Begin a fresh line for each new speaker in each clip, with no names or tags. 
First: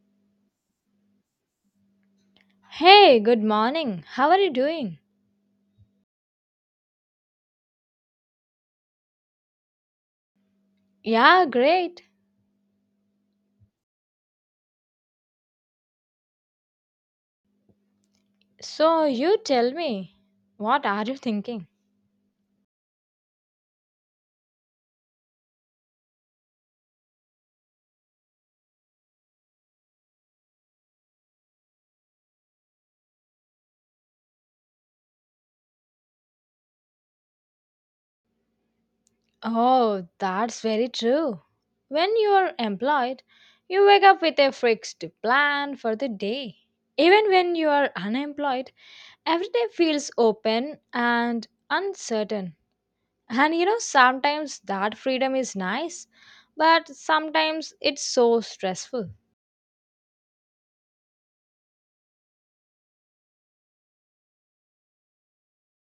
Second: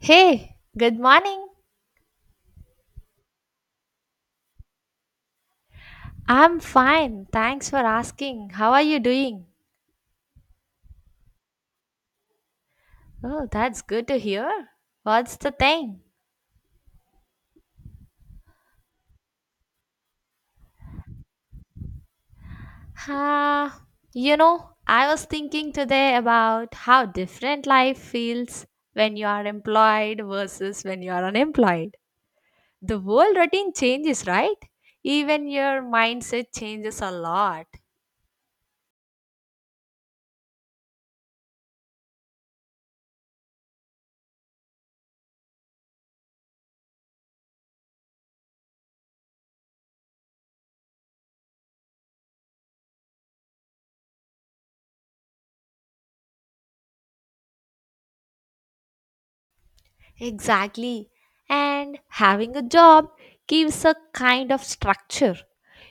Hey, good morning.
Hey, good morning. How are you doing?
I'm fine. Thanks for asking. How are you doing?
Yeah, great.
Oh, that's good to hear. What's the thing?
So, you tell me, what are you thinking?
Uh, I was thinking today about how different life feels when you are employed versus when you are unemployed. The whole routine changes, right? Even your mindset changes a lot.
Oh, that's very true. When you are employed, you wake up with a fixed plan for the day. Even when you are unemployed, every day feels open and uncertain. And sometimes that freedom is nice, but sometimes it's so stressful.
Exactly. And having a job gives a kind of structure.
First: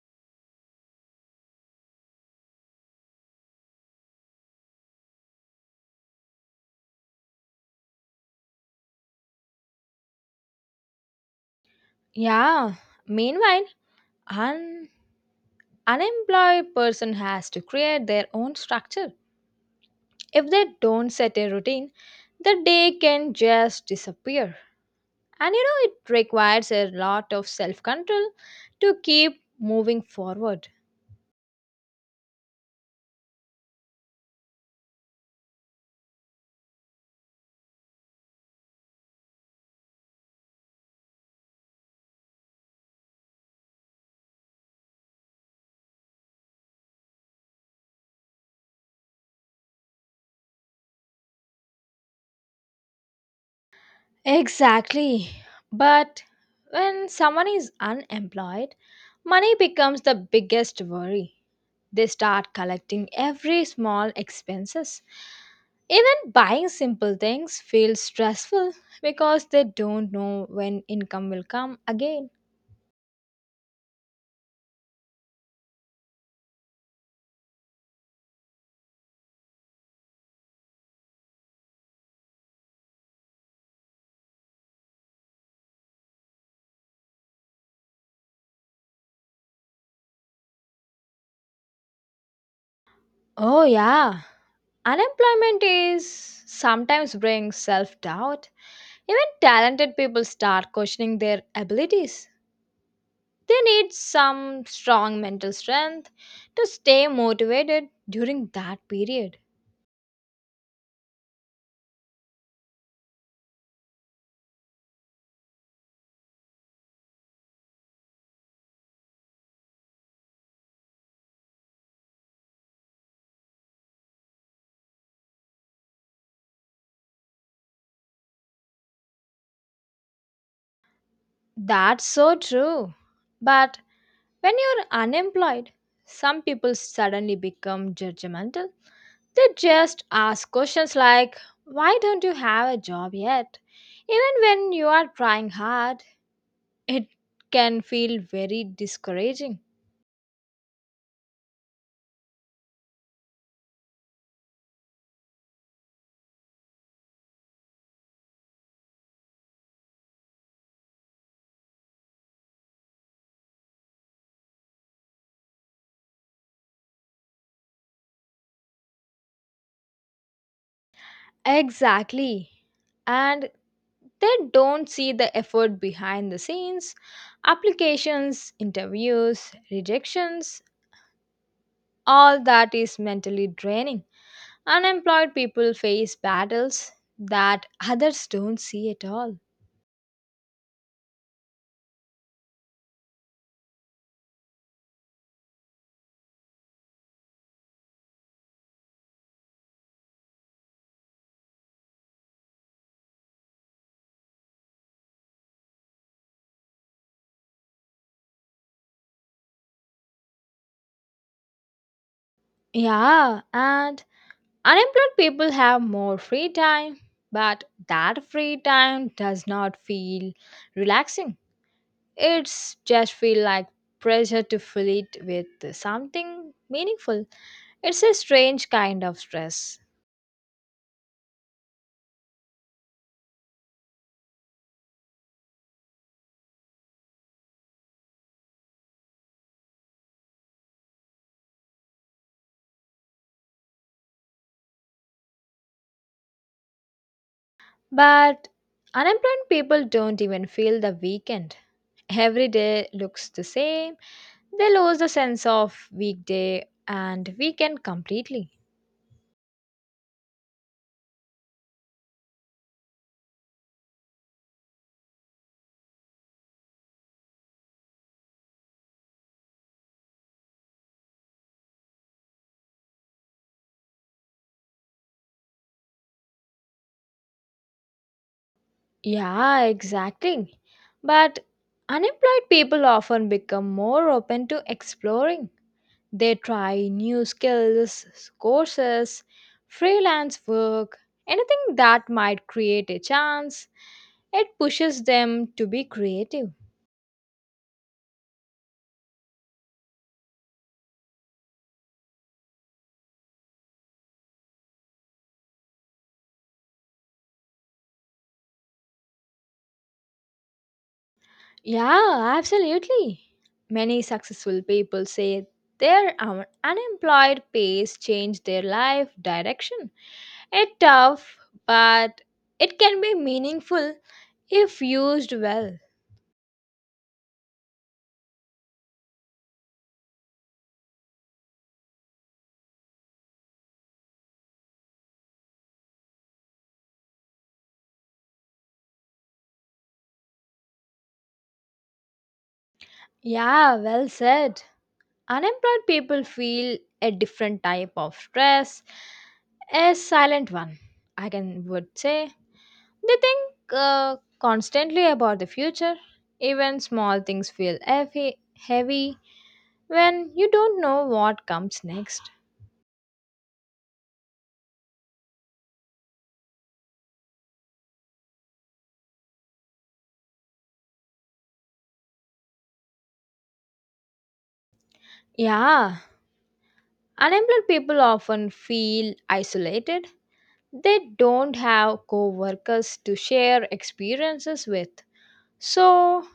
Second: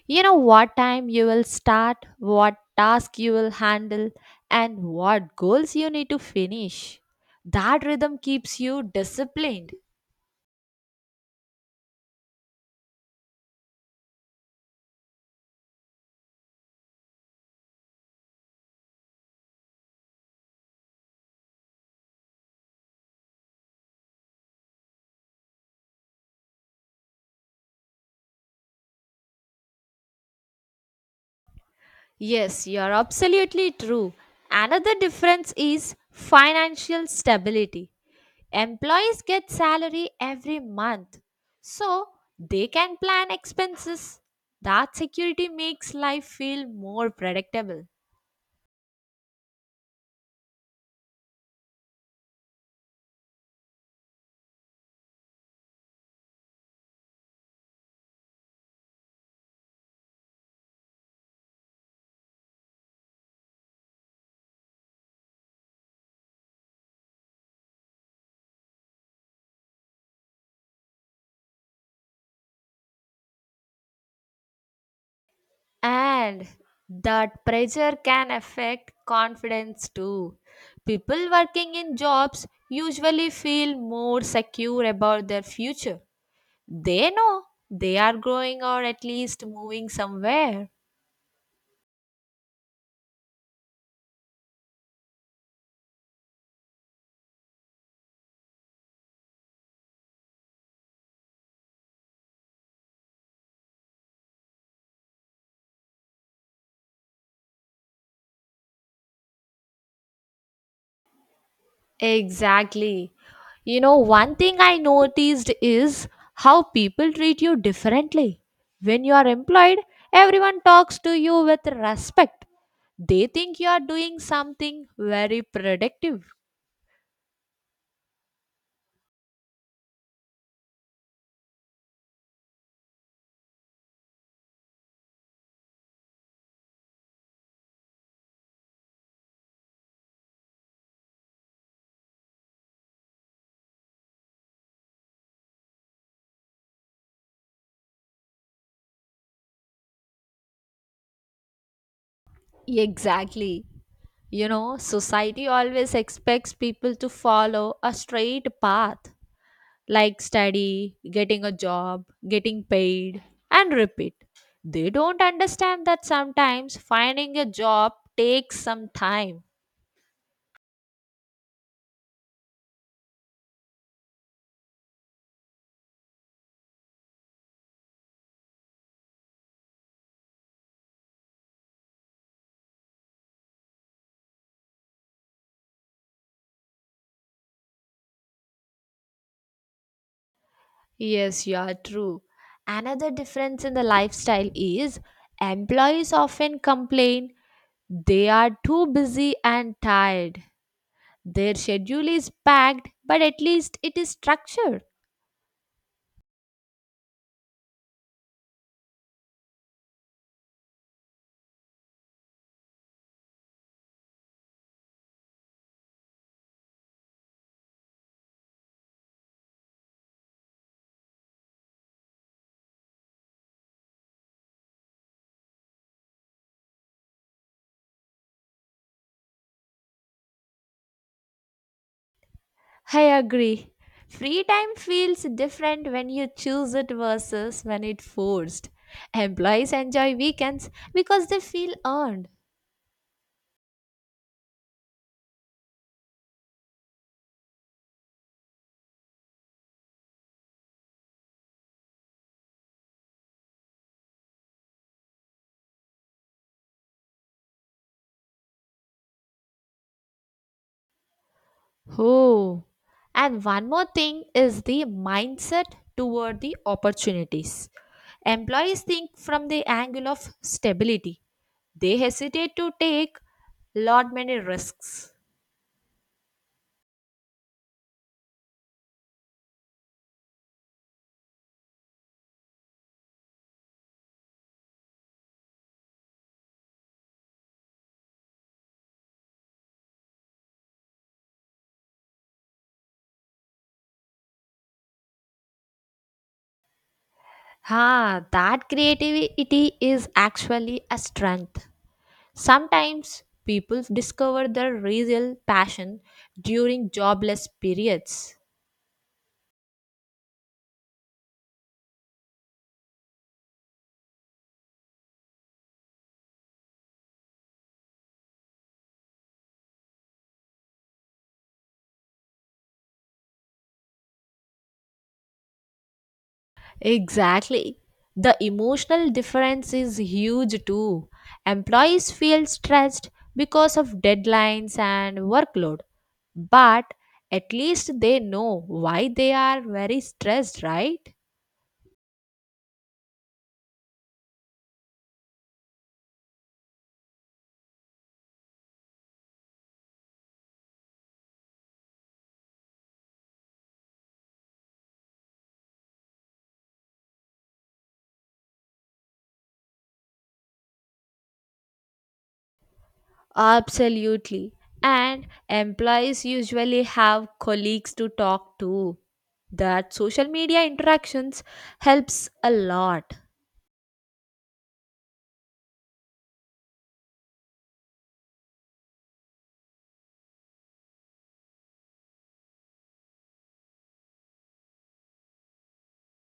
You know what time you will start, what task you will handle, and what goals you need to finish. That rhythm keeps you disciplined.
Yeah, meanwhile, unemployed person has to create their own structure. If they don't set a routine, the day can just disappear, and it requires a lot of self control to keep moving forward.
Yes, you're absolutely true. Another difference is financial stability. Employees get salary every month, so they can plan expenses. That security makes life feel more predictable.
Exactly. But when someone is unemployed, money becomes the biggest worry. They start collecting every small expenses. Even buying simple things feels stressful because they don't know when income will come again.
And that pressure can affect confidence too. People working in jobs usually feel more secure about their future. They know they are growing or at least moving somewhere.
Oh yeah, unemployment is sometimes brings self doubt. Even talented people start questioning their abilities. They need some strong mental strength to stay motivated during that period.
Exactly. One thing I noticed is how people treat you differently. When you are employed, everyone talks to you with respect. They think you are doing something very productive.
That's so true. But when you're unemployed, some people suddenly become judgmental. They just ask questions like, why don't you have a job yet? Even when you are trying hard, it can feel very discouraging.
Exactly. Society always expects people to follow a straight path. Like study, getting a job, getting paid, and repeat. They don't understand that sometimes finding a job takes some time.
Exactly. And they don't see the effort behind the scenes, applications, interviews, rejections, all that is mentally draining. Unemployed people face battles that others don't see at all.
Yes, you are true. Another difference in the lifestyle is employees often complain they are too busy and tired. Their schedule is packed, but at least it is structured.
Yeah, and unemployed people have more free time, but that free time does not feel relaxing. It's just feel like pressure to fill it with something meaningful. It's a strange kind of stress.
I agree. Free time feels different when you choose it versus when it's forced. Employees enjoy weekends because they feel earned.
But unemployed people don't even feel the weekend. Every day looks the same. They lose the sense of weekday and weekend completely.
Oh. And one more thing is the mindset toward the opportunities. Employees think from the angle of stability. They hesitate to take lot many risks.
Yeah, exactly. But unemployed people often become more open to exploring. They try new skills, courses, freelance work, anything that might create a chance. It pushes them to be creative.
Ha, that creativity is actually a strength. Sometimes people discover their real passion during jobless periods.
Yeah, absolutely. Many successful people say their unemployed pace changed their life direction. It's tough, but it can be meaningful if used well.
Exactly. The emotional difference is huge too. Employees feel stressed because of deadlines and workload, but at least they know why they are very stressed, right?
Yeah, well said. Unemployed people feel a different type of stress, a silent one, I can would say. They think constantly about the future. Even small things feel heavy, heavy when you don't know what comes next.
Absolutely. And employees usually have colleagues to talk to. That social media interactions helps a lot.
Yeah, unemployed people often feel isolated. They don't have co-workers to share experiences with, so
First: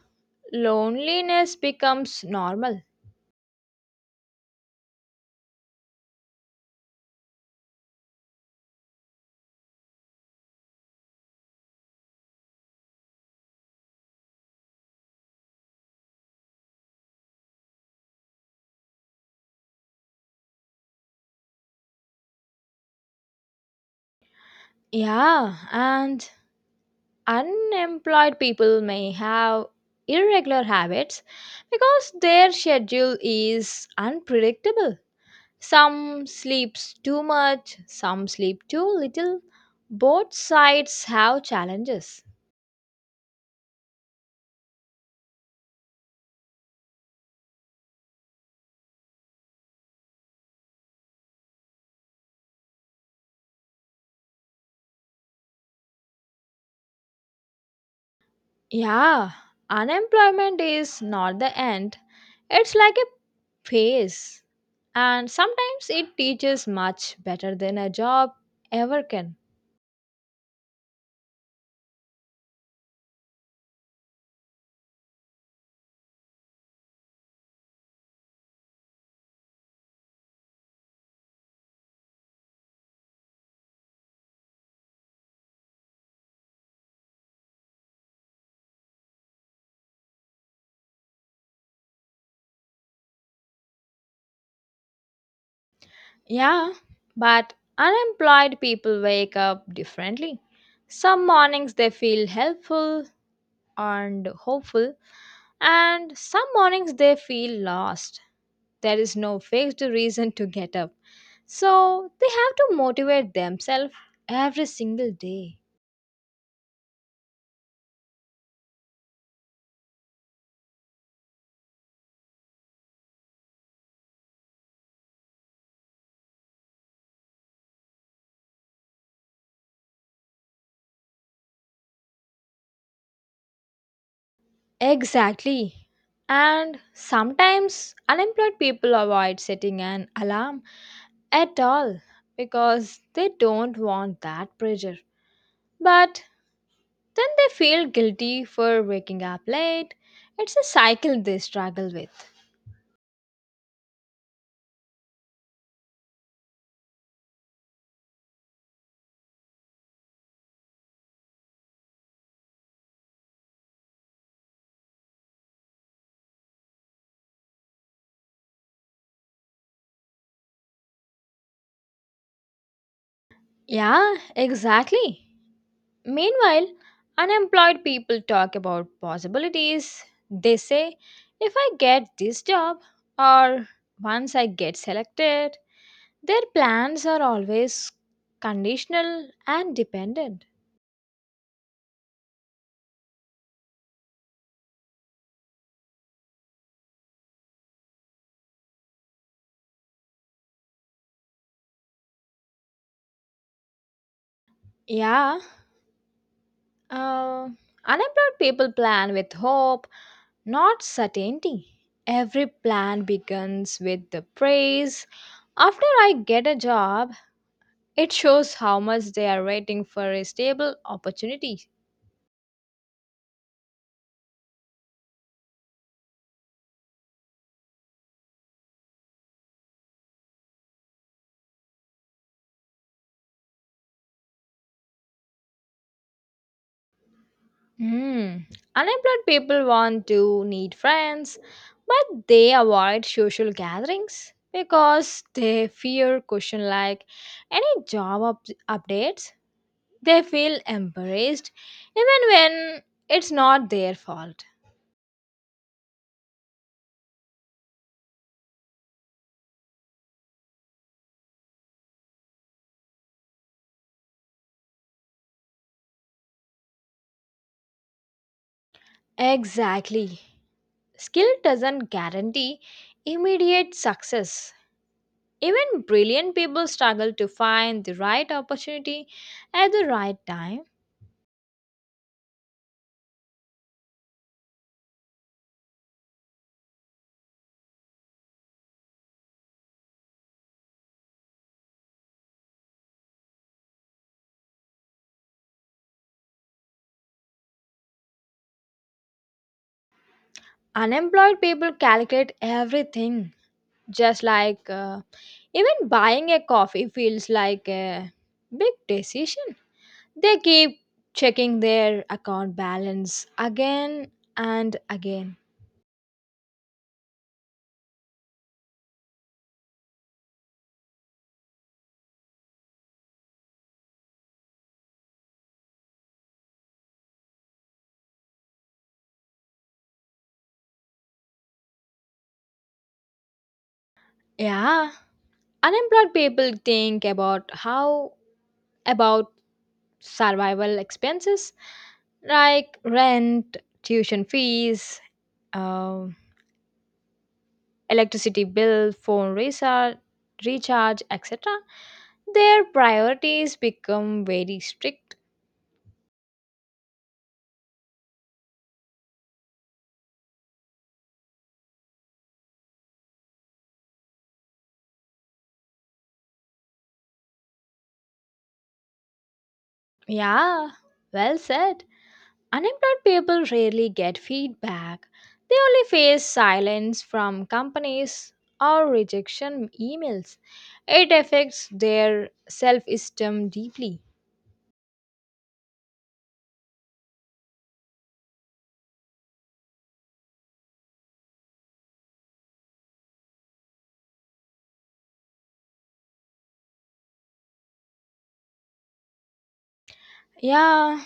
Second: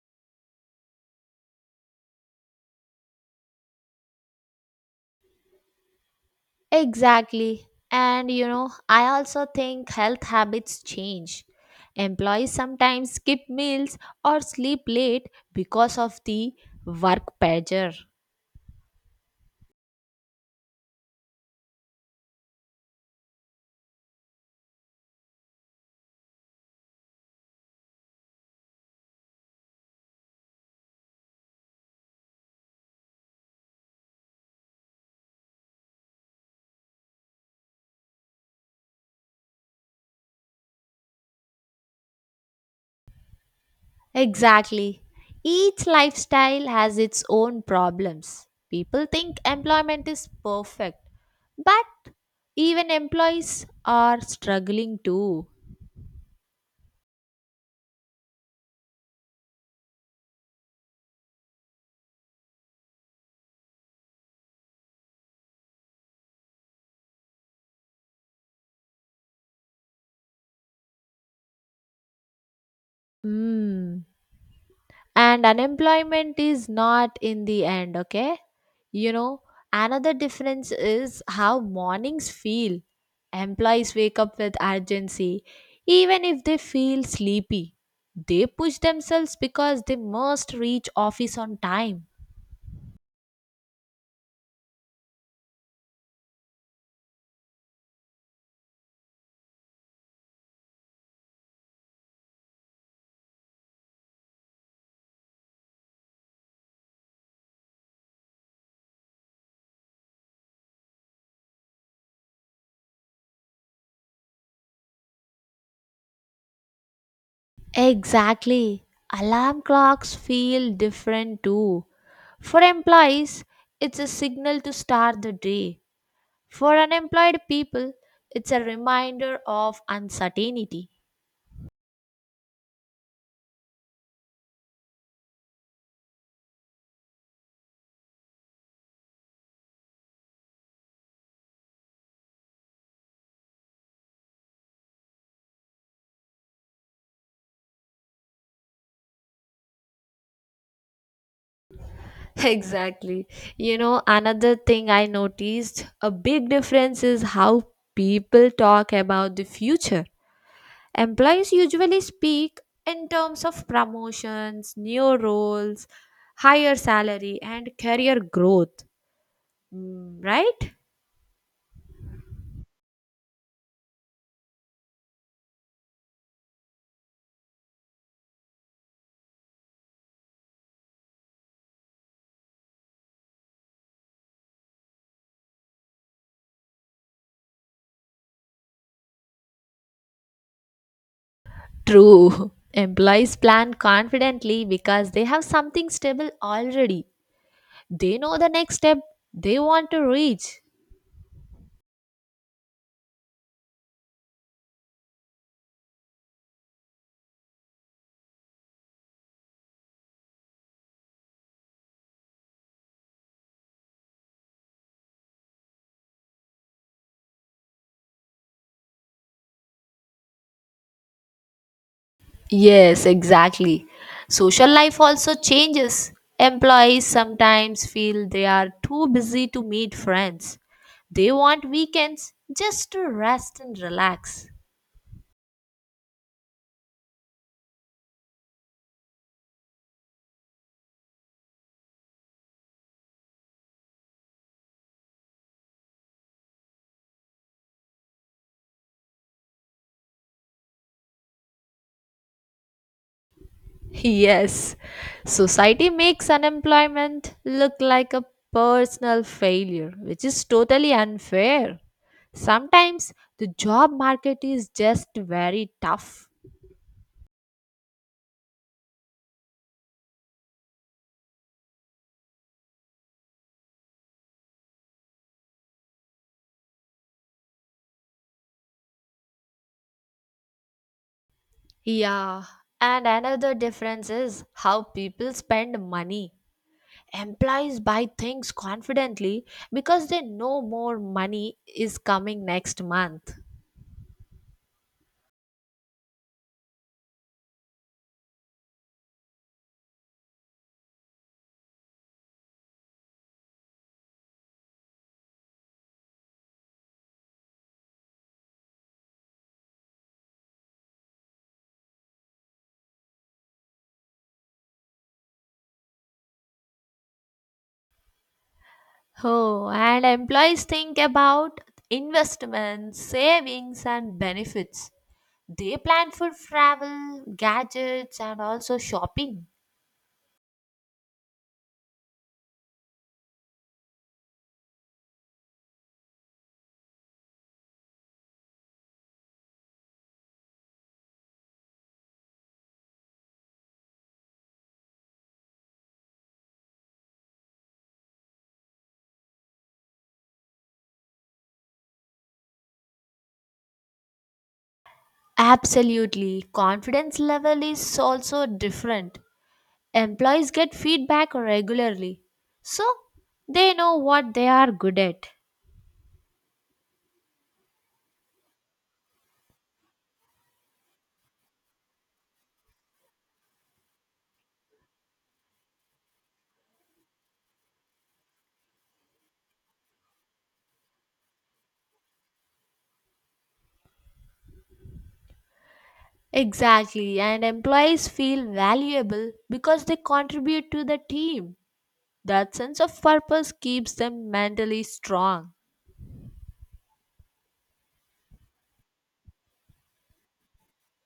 loneliness becomes normal.
Exactly. And I also think health habits change. Employees sometimes skip meals or sleep late because of the work pressure.
Yeah, and unemployed people may have irregular habits because their schedule is unpredictable. Some sleeps too much, some sleep too little. Both sides have challenges.
Exactly. Each lifestyle has its own problems. People think employment is perfect, but even employees are struggling too.
Yeah, unemployment is not the end, it's like a phase, and sometimes it teaches much better than a job ever can.
Hmm. And unemployment is not in the end, okay? you know Another difference is how mornings feel. Employees wake up with urgency. Even if they feel sleepy, they push themselves because they must reach office on time.
Yeah, but unemployed people wake up differently. Some mornings they feel helpful and hopeful, and some mornings they feel lost. There is no fixed reason to get up, so they have to motivate themselves every single day.
Exactly. Alarm clocks feel different too. For employees, it's a signal to start the day. For unemployed people, it's a reminder of uncertainty.
Exactly. And sometimes unemployed people avoid setting an alarm at all because they don't want that pressure. But then they feel guilty for waking up late. It's a cycle they struggle with.
Exactly. Another thing I noticed a big difference is how people talk about the future. Employees usually speak in terms of promotions, new roles, higher salary, and career growth. Mm, right?
Yeah, exactly. Meanwhile, unemployed people talk about possibilities. They say, if I get this job, or once I get selected. Their plans are always conditional and dependent.
True. Employees plan confidently because they have something stable already. They know the next step they want to reach.
Yeah, uh, unemployed people plan with hope, not certainty. Every plan begins with the praise. After I get a job, it shows how much they are waiting for a stable opportunity.
Yes, exactly. Social life also changes. Employees sometimes feel they are too busy to meet friends. They want weekends just to rest and relax.
Hmm. Unemployed people want to need friends, but they avoid social gatherings because they fear question like any job updates. They feel embarrassed even when it's not their fault.
Yes, society makes unemployment look like a personal failure, which is totally unfair. Sometimes the job market is just very tough.
Exactly. Skill doesn't guarantee immediate success. Even brilliant people struggle to find the right opportunity at the right time.
Yeah, and another difference is how people spend money. Employees buy things confidently because they know more money is coming next month.
Unemployed people calculate everything just like, even buying a coffee feels like a big decision. They keep checking their account balance again and again.
Oh, and employees think about investments, savings, and benefits. They plan for travel, gadgets, and also shopping.
Yeah, unemployed people think about survival expenses like rent, tuition fees, um, electricity bill, phone recharge, etc. Their priorities become very strict.
Absolutely, confidence level is also different. Employees get feedback regularly, so they know what they are good at.
Yeah, well said. Unemployed people rarely get feedback. They only face silence from companies or rejection emails. It affects their self esteem deeply.
Exactly, and employees feel valuable because they contribute to the team. That sense of purpose keeps them mentally strong.
Yeah,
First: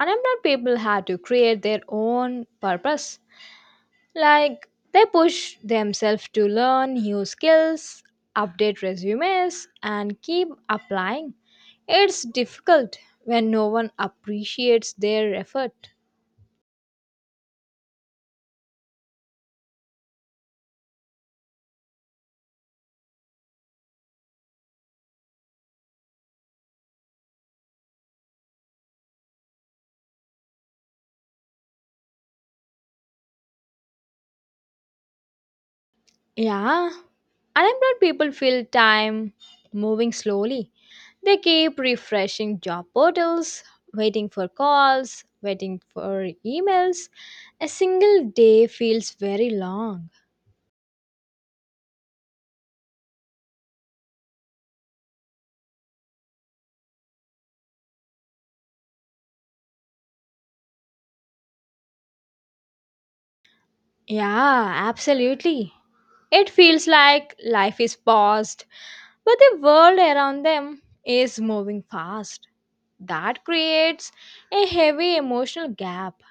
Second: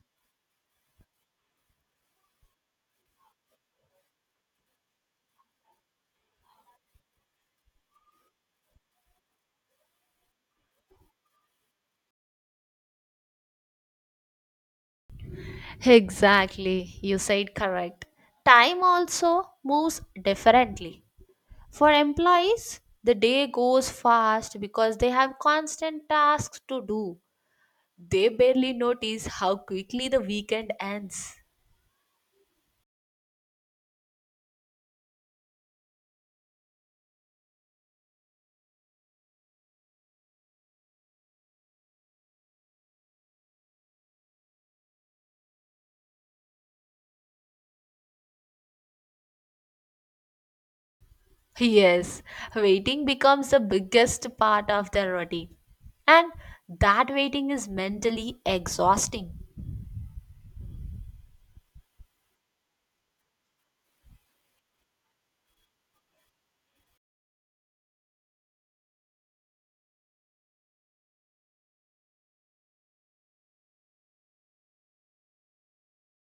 unemployed people have to create their own purpose. Like, they push themselves to learn new skills, update resumes, and keep applying. It's difficult when no one appreciates their effort.
Exactly, you said correct. Time also moves differently. For employees, the day goes fast because they have constant tasks to do. They barely notice how quickly the weekend ends.
Yeah, unemployed people feel time moving slowly. They keep refreshing job portals, waiting for calls, waiting for emails. A single day feels very long.
Yes, waiting becomes the biggest part of the routine. And that waiting is mentally exhausting.
Yeah, absolutely. It feels like life is paused, but the world around them is moving fast. That creates a heavy emotional gap.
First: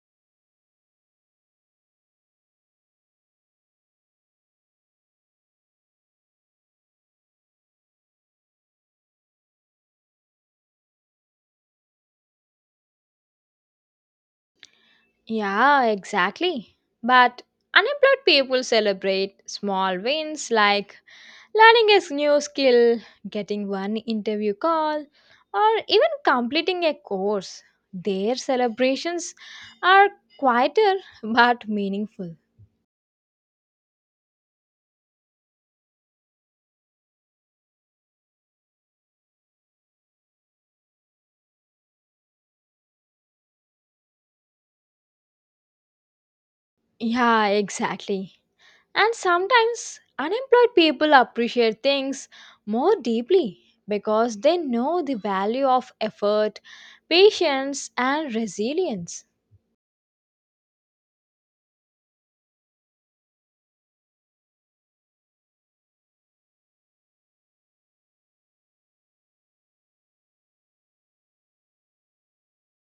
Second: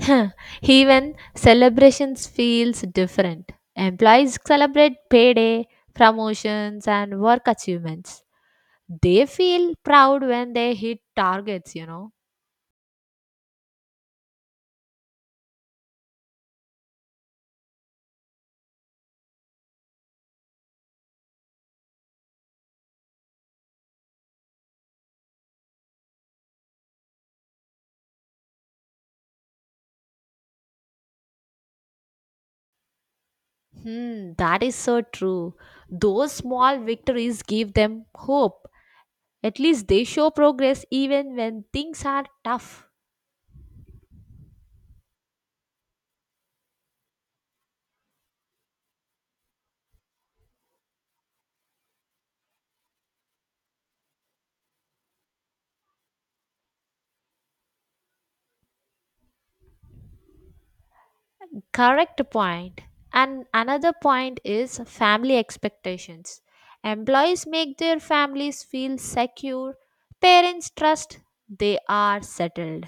Huh, even celebrations feels different. Employees celebrate payday, promotions and work achievements. They feel proud when they hit targets,
Yeah, exactly. But unemployed people celebrate small wins like learning a new skill, getting one interview call, or even completing a course. Their celebrations are quieter but meaningful.
Hmm, that is so true. Those small victories give them hope. At least they show progress even when things are tough.
Yeah, exactly. And sometimes unemployed people appreciate things more deeply because they know the value of effort, patience, and resilience.
Correct point. And another point is family expectations. Employees make their families feel secure, parents trust they are settled.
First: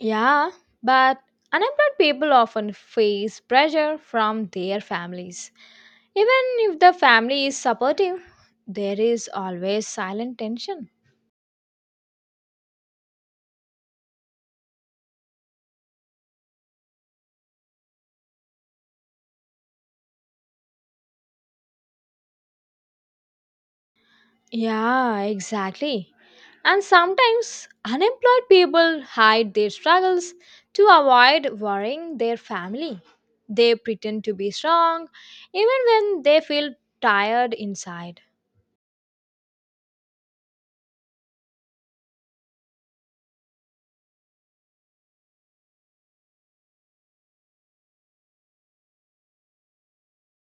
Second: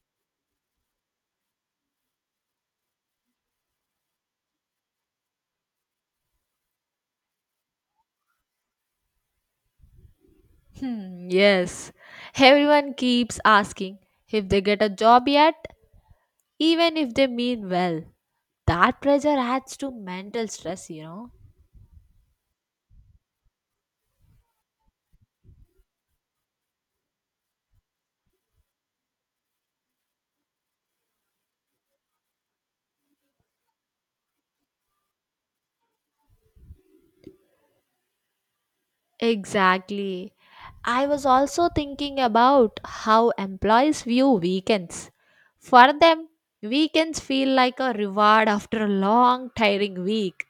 Yeah, but unemployed people often face pressure from their families. Even if the family is supportive, there is always silent tension.
Hmm, yes. Everyone keeps asking if they get a job yet, even if they mean well. That pressure adds to mental stress,
Yeah, exactly. And sometimes unemployed people hide their struggles to avoid worrying their family. They pretend to be strong even when they feel tired inside.
Exactly. I was also thinking about how employees view weekends. For them, weekends feel like a reward after a long, tiring week.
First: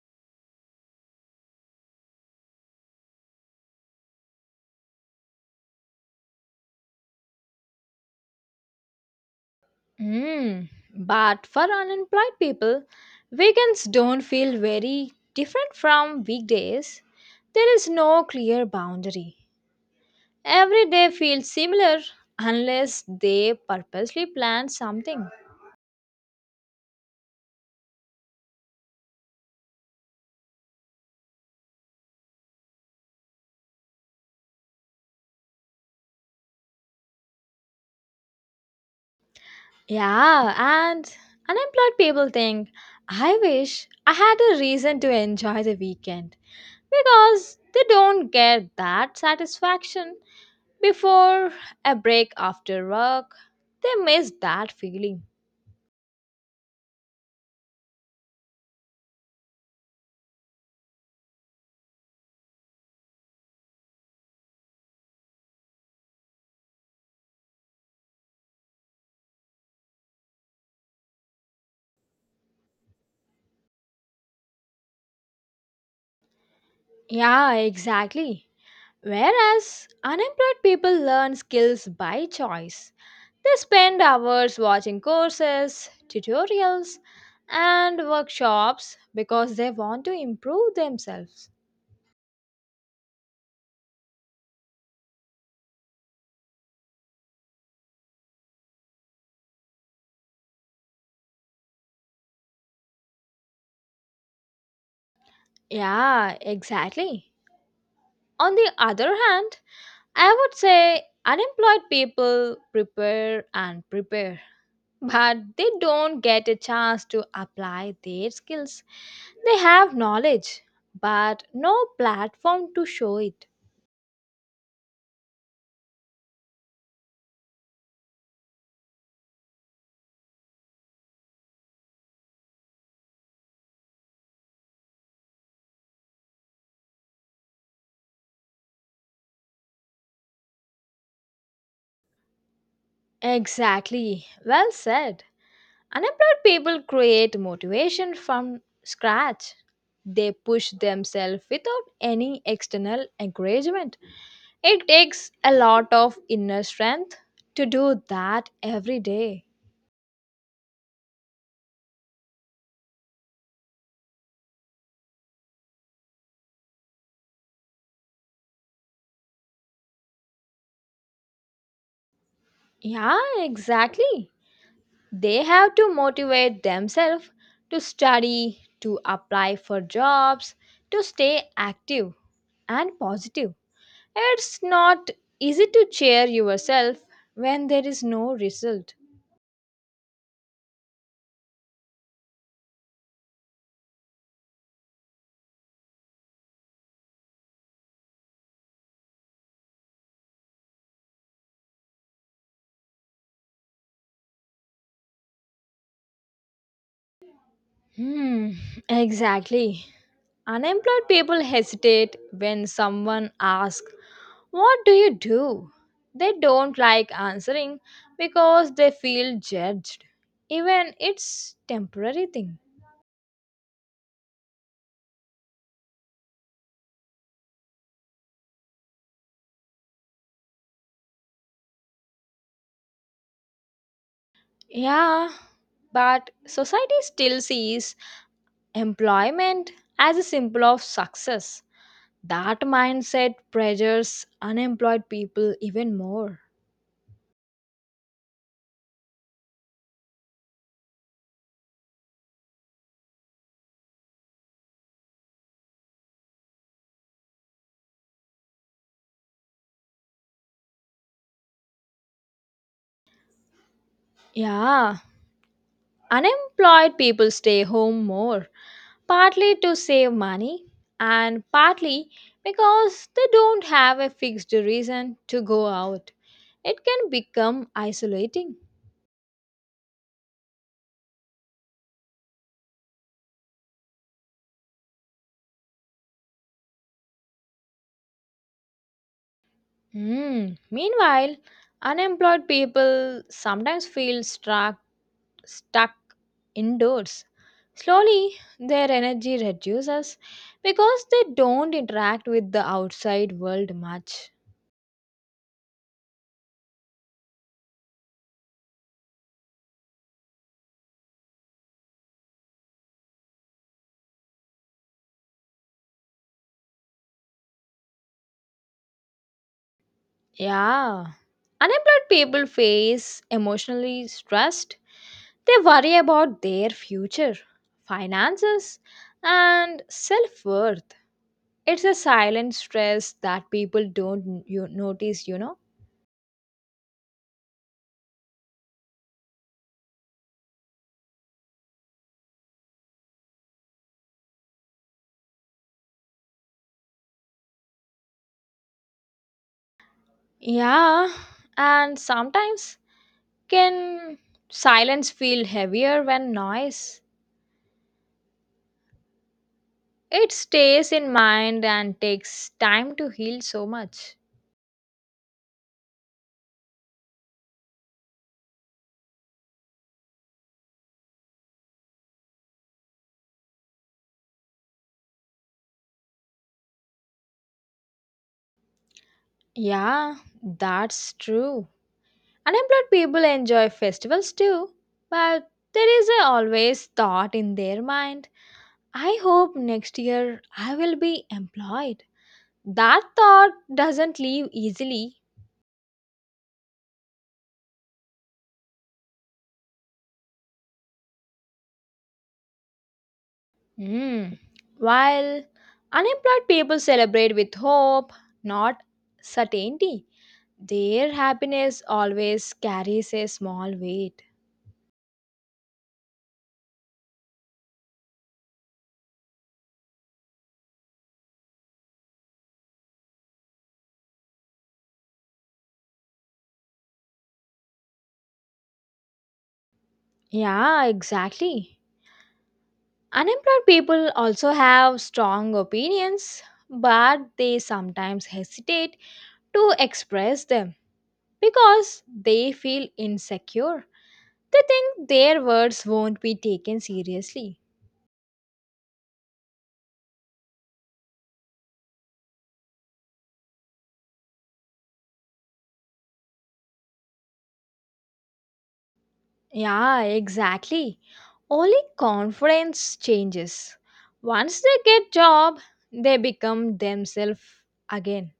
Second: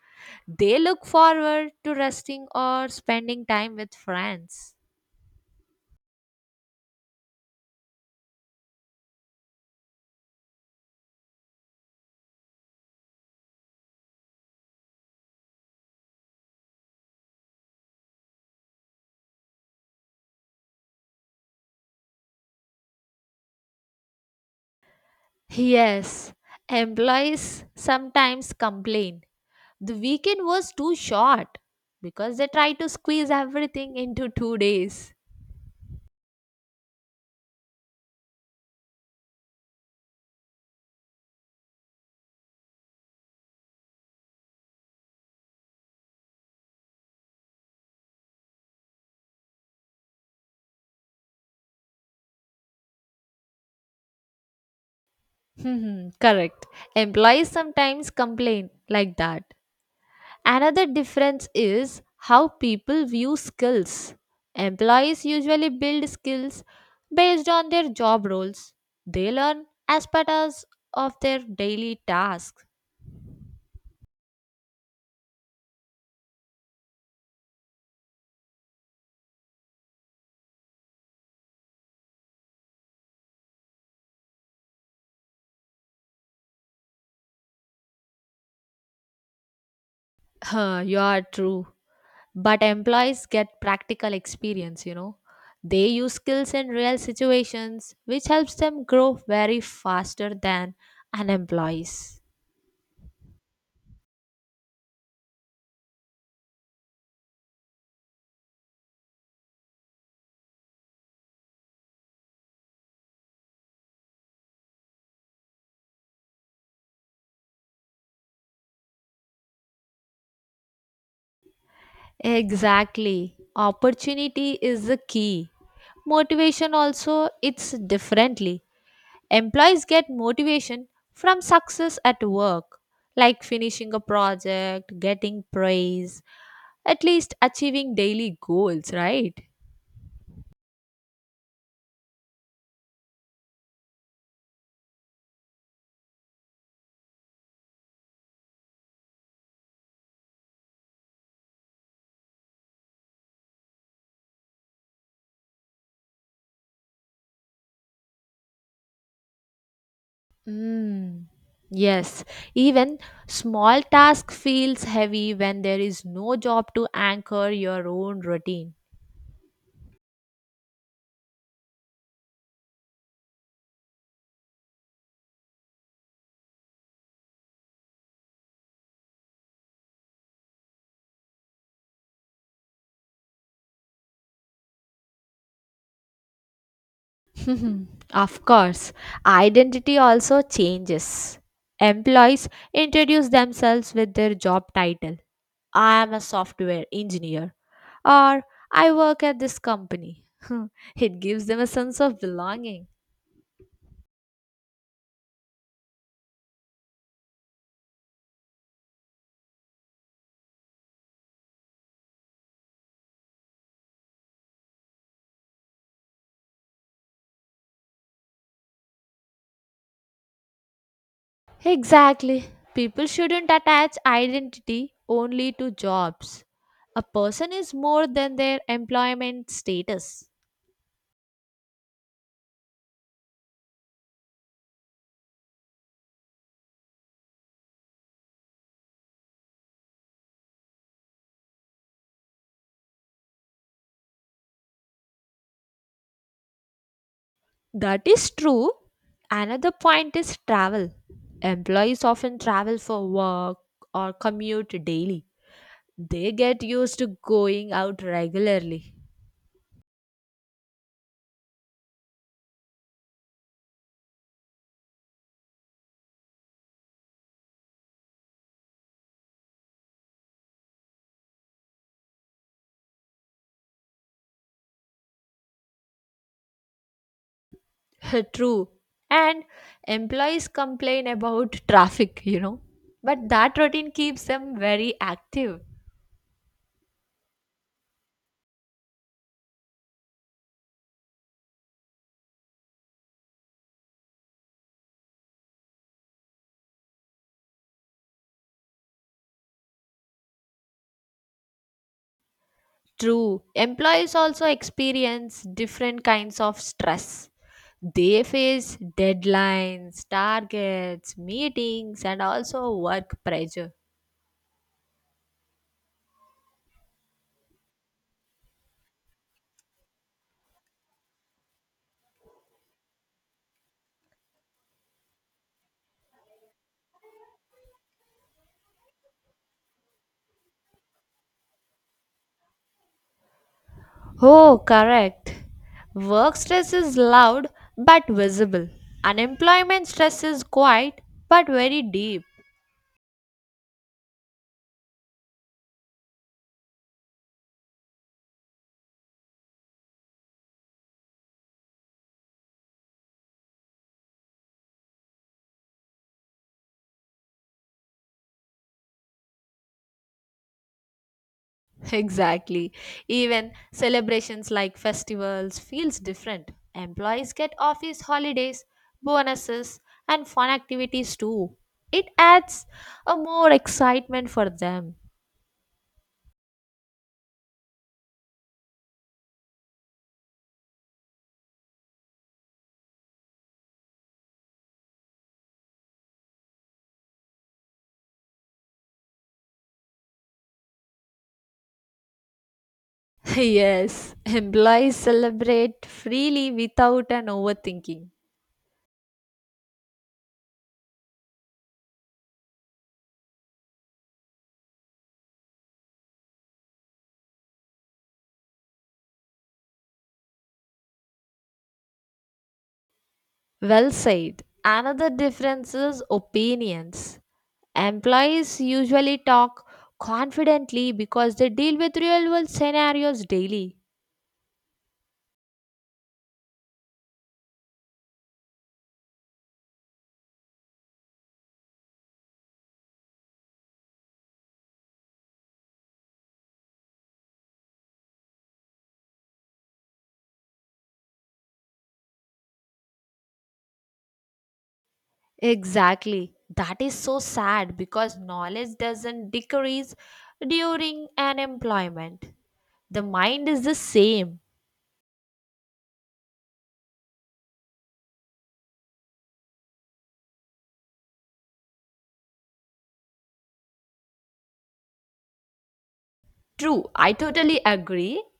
They look forward to resting or spending time with friends.
Mm. But for unemployed people, weekends don't feel very different from weekdays. There is no clear boundary. Every day feels similar unless they purposely plan something.
Yes, employees sometimes complain the weekend was too short because they try to squeeze everything into 2 days.
Yeah, and unemployed people think, I wish I had a reason to enjoy the weekend, because they don't get that satisfaction before a break after work. They miss that feeling.
Hmm, correct. Employees sometimes complain like that. Another difference is how people view skills. Employees usually build skills based on their job roles. They learn as part as of their daily tasks.
Yeah, exactly. Whereas unemployed people learn skills by choice. They spend hours watching courses, tutorials, and workshops because they want to improve
Huh, you are
themselves.
true. But employees get practical experience, They use skills in real situations, which helps them grow very faster than unemployees.
Yeah, exactly. On the other hand, I would say unemployed people prepare and prepare, but they don't get a chance to apply their skills. They have knowledge, but no platform to show
Exactly.
it.
Opportunity is the key. Motivation also it's differently. Employees get motivation from success at work, like finishing a project, getting praise, at least achieving daily goals, right?
Exactly. Well said. Unemployed people create motivation from scratch. They push themselves without any external encouragement. It takes a lot of inner strength to do that every day.
Mm. Yes, even small task feels heavy when there is no job to anchor your own routine.
Yeah, exactly. They have to motivate themselves to study, to apply for jobs, to stay active and positive. It's not easy to cheer yourself when there
Mhm.
is no
Of course,
result.
identity also changes. Employees introduce themselves with their job title. I am a software engineer or I work at this company. It gives them a sense of belonging.
Hmm, exactly. Unemployed people hesitate when someone asks, what do you do? They don't like answering because they feel judged, even it's temporary
Exactly.
thing.
People shouldn't attach identity only to jobs. A person is more than their employment status.
Yeah, but society still sees employment as a symbol of success. That mindset pressures unemployed people even more.
That is true. Another point is travel. Employees often travel for work or commute daily. They get used to going out regularly.
Yeah, unemployed people stay home more, partly to save money and partly because they don't have a fixed reason to go out. It can become isolating.
True. And employees complain about traffic, But that routine keeps them very active.
Hmm. Meanwhile, unemployed people sometimes feel stuck indoors. Slowly, their energy reduces because they don't interact with the outside
True.
world
Employees
much.
also experience different kinds of stress. They face deadlines, targets, meetings, and also work pressure.
Yeah. Unemployed people face emotionally stressed. They worry about their future, finances, and self worth. It's a silent stress that people don't
Oh,
you notice,
correct.
you know?
Work stress is loud but visible. Unemployment stress is quiet but very deep.
Yeah, and sometimes can silence feel heavier when noise? It stays in mind and takes
Exactly.
time to heal
Even
so much.
celebrations like festivals feels different. Employees get office holidays, bonuses and fun activities too. It adds a more excitement for them.
Yeah, that's true. Unemployed people enjoy festivals too, but there is a always thought in their mind: I hope next year I will be employed. That thought
Yes,
doesn't leave
employees
easily.
celebrate freely without an overthinking.
Hmm. While unemployed people celebrate with hope, not certainty, their happiness always carries a small
Well
weight.
said. Another difference is opinions. Employees usually talk confidently because they deal with real world scenarios daily.
Yeah, exactly. Unemployed people also have strong opinions, but they sometimes hesitate to express them because they feel insecure. They think their words won't
Exactly.
be
That
taken
is so
seriously.
sad because knowledge doesn't decrease during an employment. The mind is the same.
Yeah, exactly. Only confidence changes. Once they get job, they become
True, I
themselves
totally agree.
again.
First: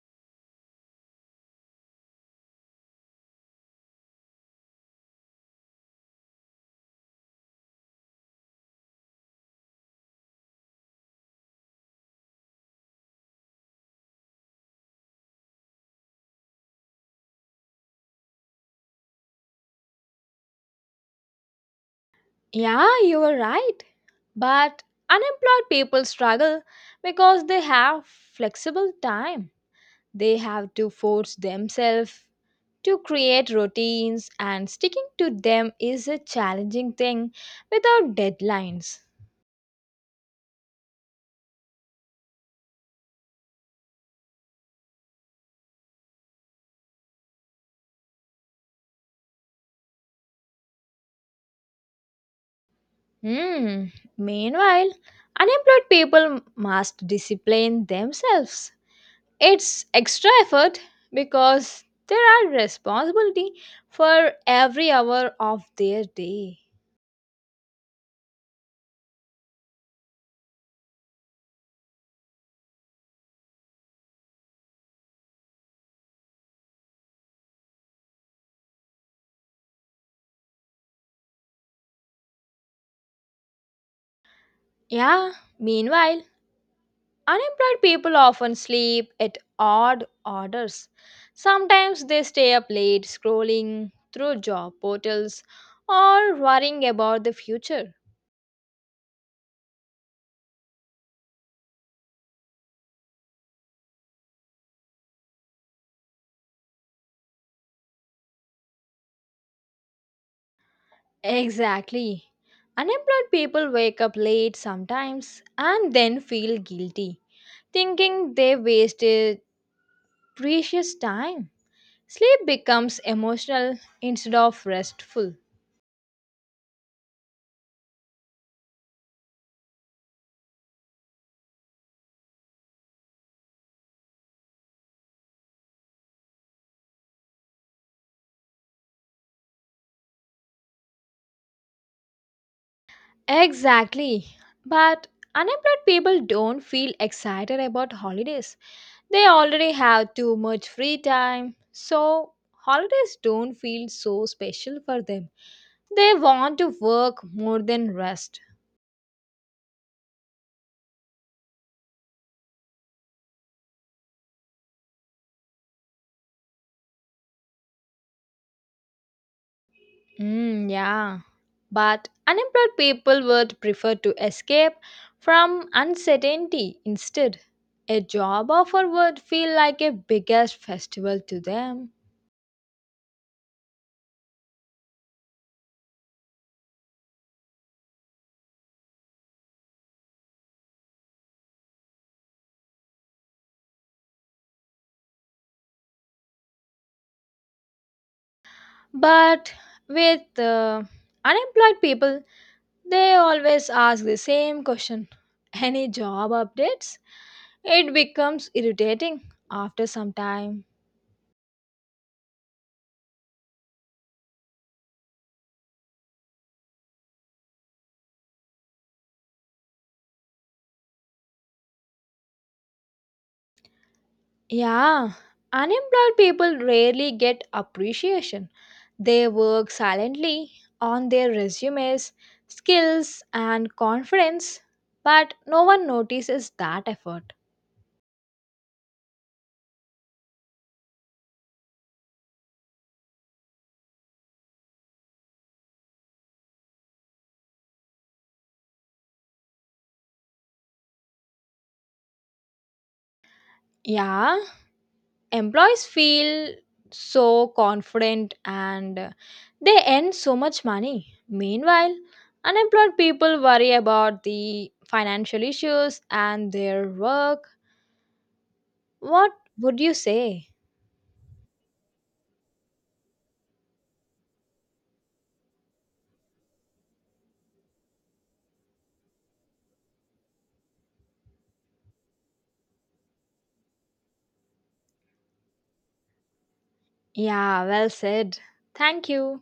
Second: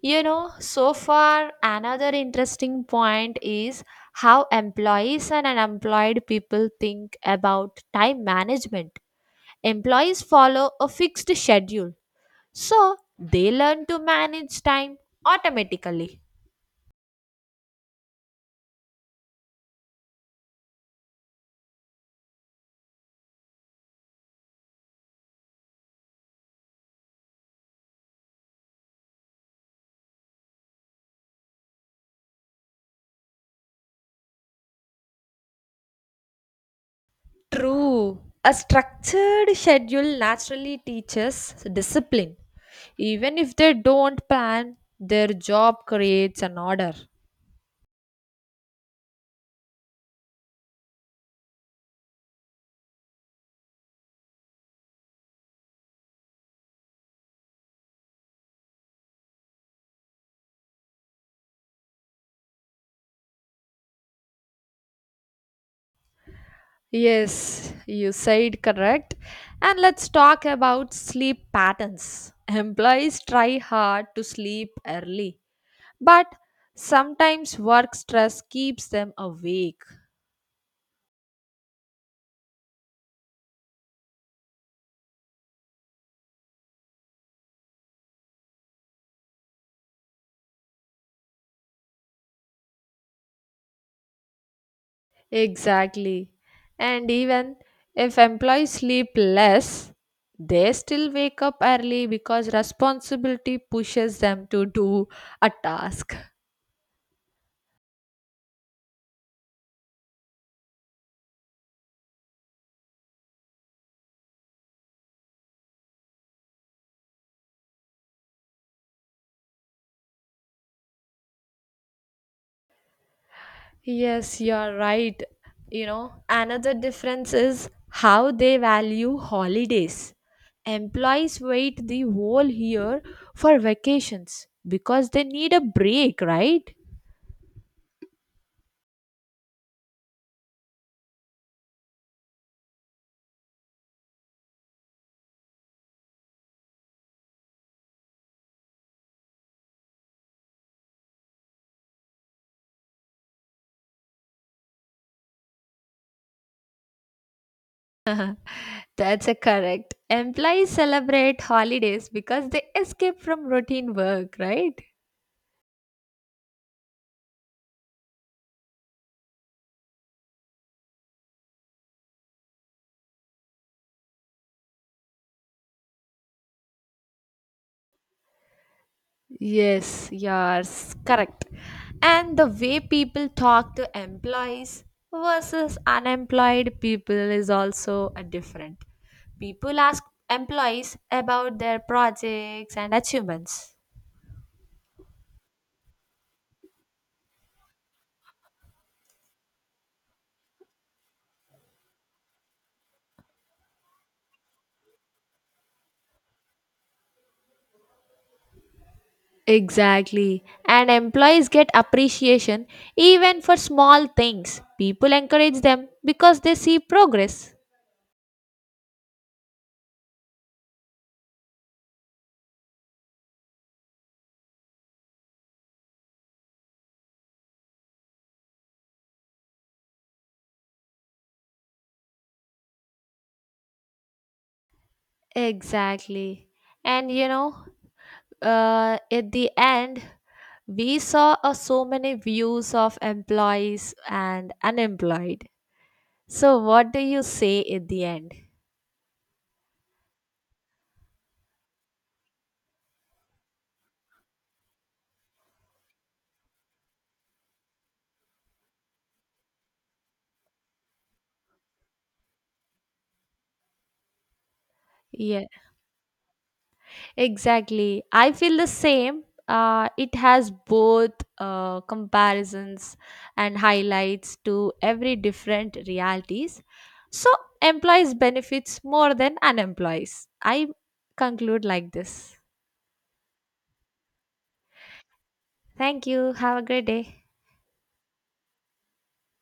So far, another interesting point is how employees and unemployed people think about time management. Employees follow a fixed schedule, so they learn to manage time automatically.
Yeah, you are right. But unemployed people struggle because they have flexible time. They have to force themselves to create routines and sticking to them is a challenging thing without
True. A
deadlines.
structured schedule naturally teaches discipline. Even if they don't plan, their job creates an order.
Hmm. Meanwhile, unemployed people must discipline themselves. It's extra effort because there are responsibility for every hour of their day.
Yes, you said correct. And let's talk about sleep patterns. Employees try hard to sleep early, but sometimes work stress keeps them awake.
Yeah, meanwhile, unemployed people often sleep at odd hours. Sometimes they stay up late scrolling through job portals
Exactly.
or worrying
And
about the
even
future.
if employees sleep less, they still wake up early because responsibility pushes them to do a task.
Exactly. Unemployed people wake up late sometimes and then feel guilty, thinking they wasted precious time. Sleep becomes emotional instead
Yes,
of
you're right.
restful.
Another difference is how they value holidays. Employees wait the whole year for vacations because they need a break, right?
Exactly. But unemployed people don't feel excited about holidays. They already have too much free time, so holidays don't feel so special for them. They want to work more than rest.
That's a correct. Employees celebrate holidays because they escape from routine work, right?
Mm, yeah. But unemployed people would prefer to escape from uncertainty instead. A job offer would feel like a
Yes,
biggest
yes,
festival to
correct.
them.
And the way people talk to employees versus unemployed people is also a different. People ask employees about their projects and achievements.
But with unemployed people, they always ask the same question, any job updates? It becomes irritating after some
Exactly.
time.
And employees get appreciation even for small things. People encourage them because they see progress.
Yeah, unemployed people rarely get appreciation. They work silently on their resumes, skills, and confidence, but no one
Exactly.
notices that
And
effort.
at the end, we saw so many views of employees and unemployed. So, what do you say at the end?
Yeah, employees feel so confident and they earn so much money. Meanwhile, unemployed people worry about the financial
Yeah,
issues and their work.
exactly. I feel the same.
What would you
It
say?
has both comparisons and highlights to every different realities. So, employees benefits more than unemployees. I conclude like this. Thank you. Have a great day.
Yeah, well said. Thank you.